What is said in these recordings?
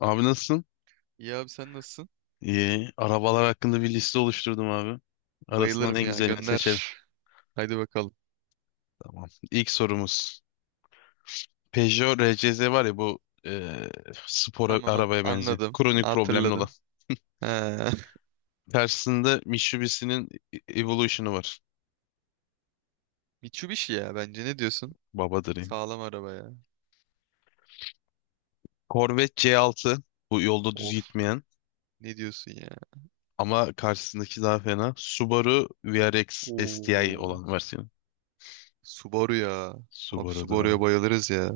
Abi nasılsın? İyi abi sen nasılsın? İyi. Arabalar hakkında bir liste oluşturdum abi. Arasından Bayılırım en ya güzelini seçelim. gönder. Haydi bakalım. Tamam. İlk sorumuz. Peugeot RCZ var ya bu e, spor Tamam arabaya benzeyen. anladım. Kronik problemli olan. Hatırladım. He. Tersinde Mitsubishi'nin Evolution'u var. Mitsubishi ya bence ne diyorsun? Babadır yani. Sağlam araba ya. Corvette C6. Bu yolda düz Of, gitmeyen. ne diyorsun ya? Ama karşısındaki daha fena. Subaru VRX STI Oo. olan versiyonu. Subaru ya. Abi Subaru'dur Subaru'ya abi. bayılırız ya.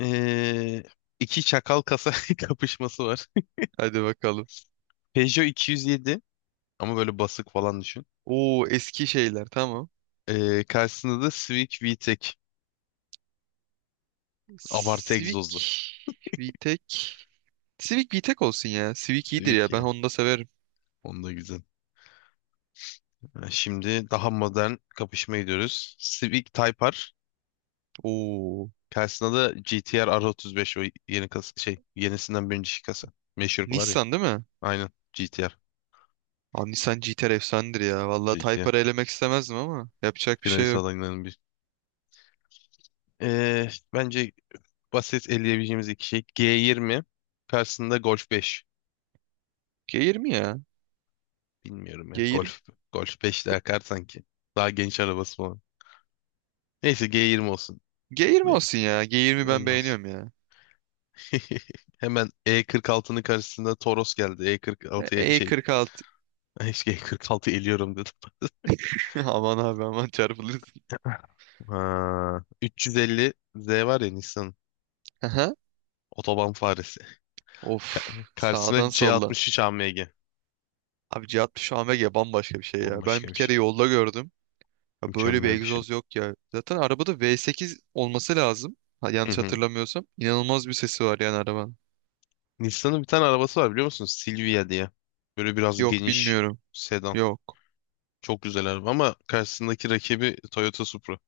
E, iki çakal kasa kapışması var. Hadi bakalım. Peugeot 207. Ama böyle basık falan düşün. Oo, eski şeyler tamam. Karşısında da Civic VTEC. Abartı Civic egzozlu. VTEC. Civic VTEC olsun ya. Civic iyidir Civic ya, ben ya. Honda severim. Onda güzel. Ha, Şimdi daha modern kapışma gidiyoruz. Civic Type R. Oo. Karşısında da GTR, R35. O yeni kas şey yenisinden birinci kasa. Meşhur var ya. Nissan değil mi? Aynen. GTR. Abi Nissan GT-R efsanedir ya. Vallahi GTR. Type-R'ı elemek istemezdim ama yapacak bir şey Finalist yok. adaylarının bir. Bence basit eleyebileceğimiz iki şey. G20. Karşısında Golf 5. G20 ya. Bilmiyorum ya. G20. Golf. Golf 5 de akar sanki. Daha genç arabası falan. Neyse G20 olsun. G20 Yani, olsun ya. G20 ben olmaz. beğeniyorum ya. Hemen E46'nın karşısında Toros geldi. E46'ya şey E46. işte E46 eliyorum dedim. Aman abi aman çarpılırsın. Ha, 350 Z var ya Nissan, Aha. otoban faresi. Of. Sağdan Karşısına soldan. C63 AMG. Abi C60 AMG bambaşka bir şey ya. Ben Bambaşka bir bir kere şey. yolda gördüm. Ya böyle bir Mükemmel bir şey. egzoz yok ya. Zaten arabada V8 olması lazım. Ha, Hı yanlış hı. hatırlamıyorsam. İnanılmaz bir sesi var yani arabanın. Nissan'ın bir tane arabası var biliyor musun? Silvia diye. Böyle biraz Yok, geniş bilmiyorum. sedan. Yok. Çok güzel araba ama karşısındaki rakibi Toyota Supra.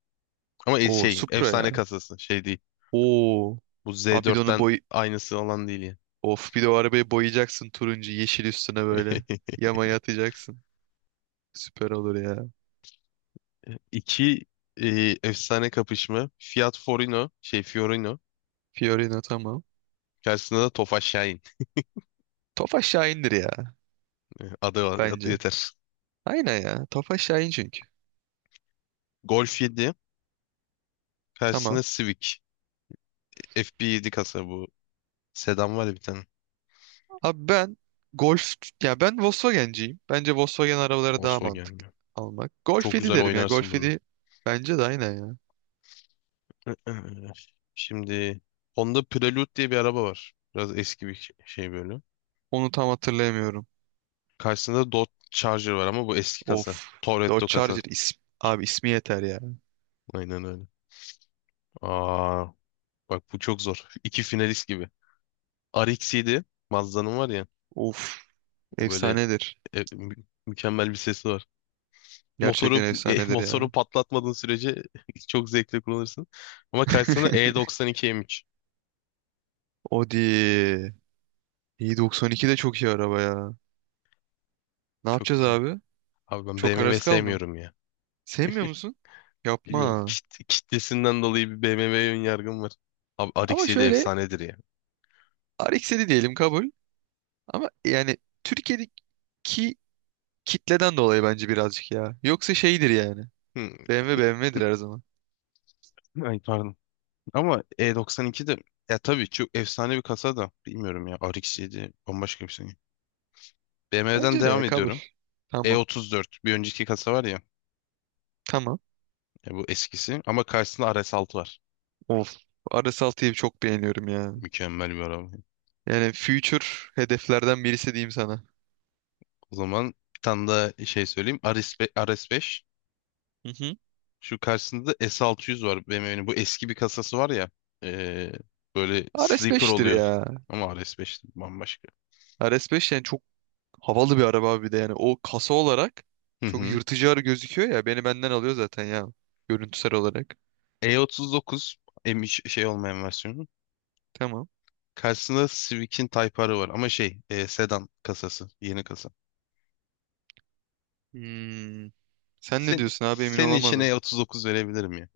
Ama O Supra efsane ya. kasası şey değil. Oo. Bu Abi bir de onun Z4'ten boyu. aynısı olan değil ya. Of, bir de o arabayı boyayacaksın turuncu yeşil üstüne böyle. Yamaya atacaksın. Süper olur ya. İki e, efsane kapışma. Fiat Forino, şey Fiorino. Fiorino tamam. Karşısında da Tofaş Şahin. Tofaş Şahin'dir ya Adı bence. yeter. Aynen ya. Tofaş Şahin çünkü. Golf 7. Karşısında Tamam. Civic. FB7 kasa bu. Sedan var ya bir tane. Abi ben Golf, ya ben Volkswagen'ciyim. Bence Volkswagen arabaları daha Oslo mantıklı gelmiyor. almak. Golf Çok 7 güzel derim ya. oynarsın Golf bununla. 7 bence de aynen ya. Ee, şimdi Honda Prelude diye bir araba var. Biraz eski bir şey böyle. Onu tam hatırlayamıyorum. Karşısında Dodge Charger var ama bu eski kasa. Of. Dodge Toretto kasa. Charger ismi. Abi ismi yeter ya. Aynen öyle. Aa, bak bu çok zor. İki finalist gibi. RX-7, Mazda'nın var ya. Of. O böyle Efsanedir. Mükemmel bir sesi var. Motoru Gerçekten efsanedir ya. motoru patlatmadığın sürece çok zevkli kullanırsın. Ama karşısında E92 M3. Audi. İyi, 92 de çok iyi araba ya. Ne Çok yapacağız güzel. abi? Abi ben Çok BMW arası kaldım. sevmiyorum ya. Sevmiyor musun? Bilmiyorum, Yapma. Kitlesinden dolayı bir BMW'ye ön yargım var. Abi Ama RX-7 şöyle efsanedir ya. RX-7 diyelim, kabul. Ama yani Türkiye'deki kitleden dolayı bence birazcık ya. Yoksa şeydir yani. Hı, BMW BMW'dir her zaman. Ay pardon. Ama E92 de, ya tabii çok efsane bir kasa da, bilmiyorum ya, RX7 bambaşka bir şey. BMW'den Bence de ya, devam kabul. ediyorum. Tamam. E34 bir önceki kasa var ya, Tamam. ya bu eskisi ama karşısında RS6 var. Of. R S altıyı çok beğeniyorum ya. Mükemmel bir araba. Yani future hedeflerden birisi diyeyim sana. O zaman bir tane daha şey söyleyeyim. RS5, RS5. Hı hı. Şu karşısında da S600 var BMW'nin. Bu eski bir kasası var ya. ee, böyle sleeper RS5'tir oluyor. ya. Ama RS5 bambaşka. R S beş yani çok havalı bir araba abi bir de yani. O kasa olarak Hı çok hı. yırtıcı arı gözüküyor ya. Beni benden alıyor zaten ya. Görüntüsel olarak. E39, olmayan versiyonu. Tamam. Karşısında Civic'in Type R'ı var ama sedan kasası, yeni kasa. Hmm. Sen ne Sen, diyorsun abi, emin senin için olamadım. E39 verebilirim ya.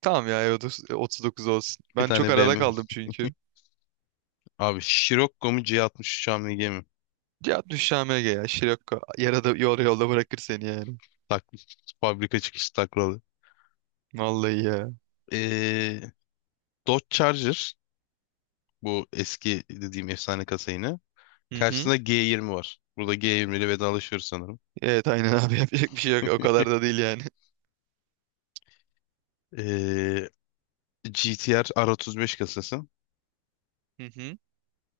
Tamam ya, E30 39 olsun. Bir Ben çok tane arada BMW. kaldım çünkü. Abi Scirocco mu C63 AMG mi? Ya düş ya. Şirokko. Yarada, yolda bırakır seni yani. Tak, fabrika çıkışı taklalı. Vallahi ya. E, Dodge Charger, bu eski dediğim efsane kasa yine. Hı hı. Karşısında G20 var. Burada G20 ile vedalaşıyoruz sanırım. Evet aynen abi yapacak bir şey yok. O kadar da değil yani. E, GTR R35 kasası. Hı hı.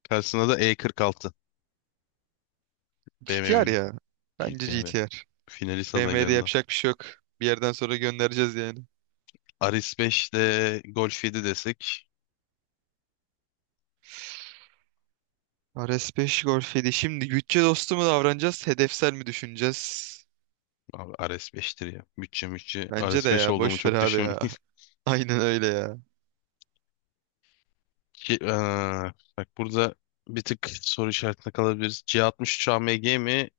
Karşısında da E46, GTR BMW'nin ya. Bence GTR'i. GTR. Finalist BMW'de adaylarından. yapacak bir şey yok. Bir yerden sonra göndereceğiz yani. Aris 5 ile Golf 7 desek. RS5 Golf 7. Şimdi bütçe dostu mu davranacağız, hedefsel mi düşüneceğiz? Abi Ares 5'tir ya. Bütçe mütçe. Bence de Ares 5 ya. olduğumu Boş ver çok abi düşün. ya. Aynen öyle ya. Ki, eee, bak burada bir tık soru işaretine kalabiliriz. C63 AMG mi?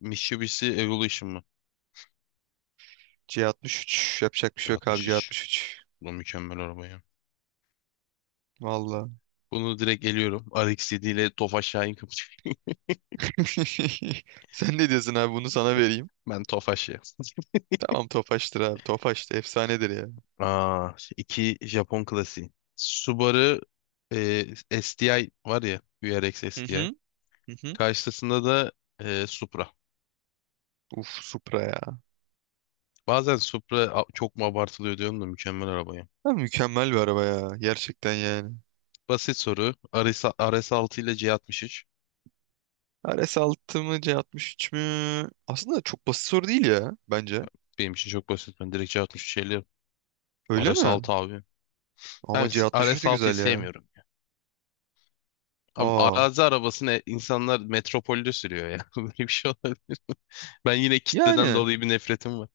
Mitsubishi Evolution mı? C63, yapacak bir şey yok abi, C63. C63. Bu mükemmel araba ya. Valla. Bunu direkt eliyorum. RX-7 ile Tofaş Şahin kapışıyor. Sen ne diyorsun abi, bunu sana vereyim. Ben Tofaş ya. Tamam, Tofaş'tır abi. Tofaş da efsanedir ya. Aa, iki Japon klasiği. Subaru eee, STI var ya. VRX Hı STI. hı. Hı hı. Karşısında da Supra. Uf Supra ya. Bazen Supra çok mu abartılıyor diyorum, da mükemmel arabaya. Ha, mükemmel bir araba ya. Gerçekten yani. Basit soru. RS6 ile C63. RS6 mı C63 mü? Aslında çok basit soru değil ya bence. Benim için çok basit. Ben direkt C63 Öyle mi? RS6 abi. Ben Ama C63 de RS6'yı güzel ya. sevmiyorum. Abi Aa. arazi arabasını insanlar metropolde sürüyor ya. Böyle bir şey olabilir. Ben yine kitleden Yani dolayı bir nefretim var.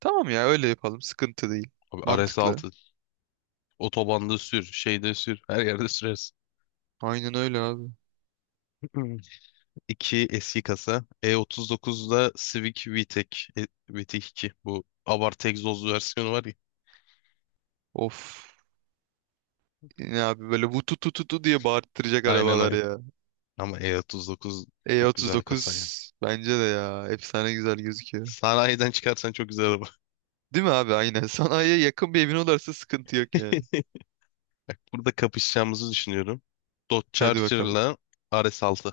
tamam ya, öyle yapalım. Sıkıntı değil. Abi Mantıklı. RS6, otobanda sür, şeyde sür, her yerde sürersin. Aynen öyle abi. İki eski kasa. E39'da Civic VTEC, VTEC 2. Bu abartı egzozlu versiyonu var ya. Of. Ne abi böyle vutu tu tu tu diye bağırttıracak Aynen arabalar aynen. ya. Ama E39 çok güzel kasa yani. E39 bence de ya. Efsane güzel gözüküyor. Sanayiden çıkarsan çok güzel araba. Değil mi abi? Aynen. Sanayiye yakın bir evin olursa sıkıntı yok yani. Bak burada kapışacağımızı düşünüyorum. Dodge Hadi bakalım. Charger'la 6.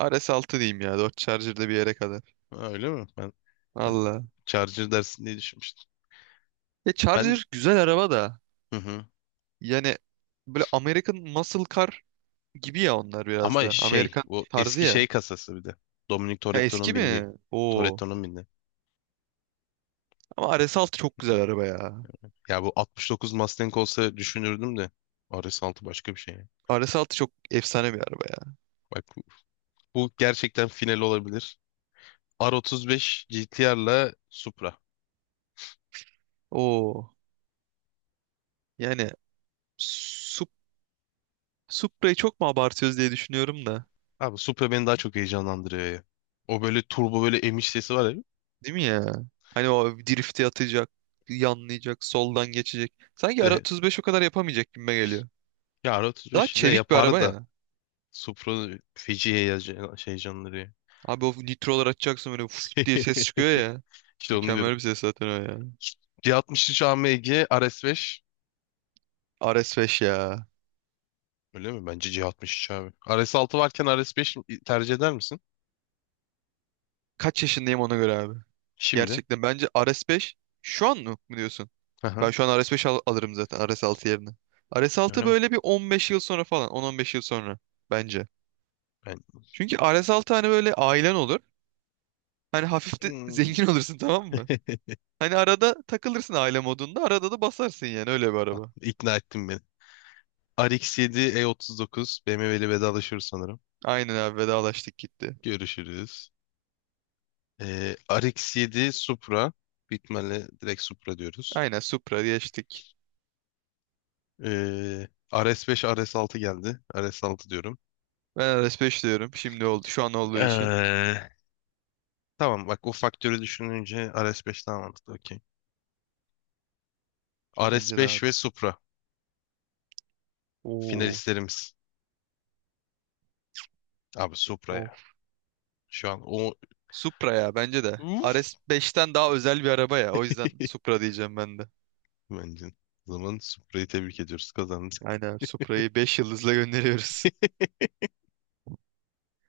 RS altı diyeyim ya. Dodge Charger'da bir yere kadar. Ha, öyle mi? Ben Valla. Charger dersin diye düşünmüştüm. E Ben Charger güzel araba da. hı hı. Yani böyle American Muscle Car gibi ya onlar biraz Ama da. Amerikan o tarzı eski ya. kasası bir de. Dominic Ha, eski Toretto'nun mi? bindiği. Oo. Toretto'nun bindiği. Ama RS6 çok güzel araba ya. Ya bu 69 Mustang olsa düşünürdüm de, RS6 başka bir şey. RS altı çok efsane bir araba ya. Bak bu gerçekten final olabilir. R35 GTR'la Supra. Oo. Yani Sup Supra'yı çok mu abartıyoruz diye düşünüyorum da. Abi Supra beni daha çok heyecanlandırıyor ya. O böyle turbo, böyle emiş sesi var ya. Değil mi ya? Hani o drifti atacak, yanlayacak, soldan geçecek. Sanki ara de 35 o kadar yapamayacak gibime geliyor. Ya Daha R35 de çevik bir yapar araba da, ya. Supra feci heyecan- şey heyecanlandırıyor. Abi o nitrolar açacaksın böyle fıs diye ses çıkıyor ya. İşte onu diyorum. Mükemmel bir ses zaten o ya. C63 AMG, RS5, RS5 ya. öyle mi? Bence C63 abi. RS6 varken RS5 tercih eder misin? Kaç yaşındayım ona göre abi. Şimdi. Gerçekten bence Ares 5 şu an mı diyorsun? Ben Aha, şu an Ares 5 alırım zaten Ares 6 yerine. Ares öyle 6 mi? böyle bir 15 yıl sonra falan 10-15 yıl sonra bence. Ben... Çünkü Ares 6 hani böyle ailen olur. Hani hafif de Hmm. zengin olursun, tamam mı? Hani arada takılırsın aile modunda, arada da basarsın yani, öyle bir Tamam, araba. İkna ettin beni. RX7, E39 BMW'li vedalaşıyoruz sanırım. Aynen abi, vedalaştık gitti. Görüşürüz. RX-7, Supra, bitmeli, direkt Supra diyoruz. Aynen Supra geçtik. Ee, RS5, RS6 geldi. RS6 diyorum. Ben Ares 5 diyorum, şimdi oldu şu an olduğu için. Ee, tamam bak, o faktörü düşününce RS5 daha mantıklı. Okey. Bence de RS5 abi. ve Supra finalistlerimiz. Abi Supra Oo. ya. Şu an o Supra ya bence de. RS beşten daha özel bir araba ya. O yüzden Supra diyeceğim ben de. bence. O zaman Supra'yı tebrik ediyoruz, kazandı. Aynen abi, Supra'yı 5 yıldızla gönderiyoruz.